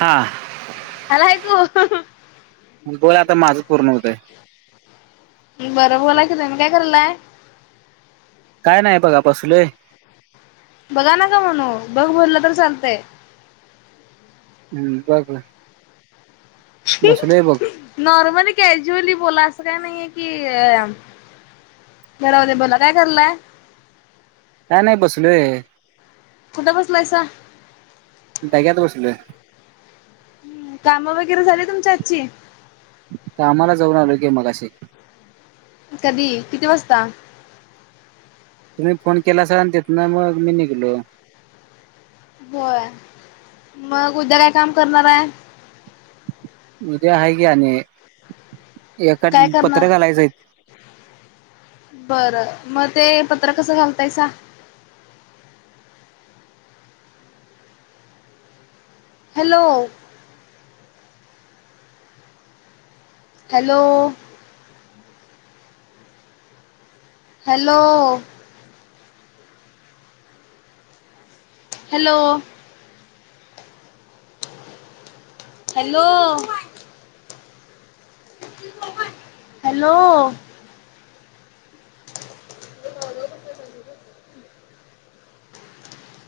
हा आला ऐकू बोला आता माझं पूर्ण होतय. [inaudible] बर बोला की तुम्ही काय करायलाय? काय नाही बघा बसलोय. बघा नका म्हणू, बघ बोललं तर चालतंय. हम्म बघ, बसलोय बघ. नॉर्मली कॅज्युअली बोला असं काय नाहीये की बर रावदे बोला काय करलाय? काय नाही बसलोय. कुठं बसलायसा? डक्यात बसलोय. हम्म, कामं वगैरे झाली तुमची आजची. कामाला जाऊन आलो की मगाशी. कधी किती वाजता? तुम्ही फोन केलासा आणि तितनं मग निघलो. होय,, मग उद्या काय काम करणार आहे? उद्या आहे की आमी, एकात काय करणार पत्रं घालायचंयत. बरं, मग ते पत्र कसं घालतायसा? Hello. Hello. Hello. Hello. Hello hello. ते ह [unintelligible]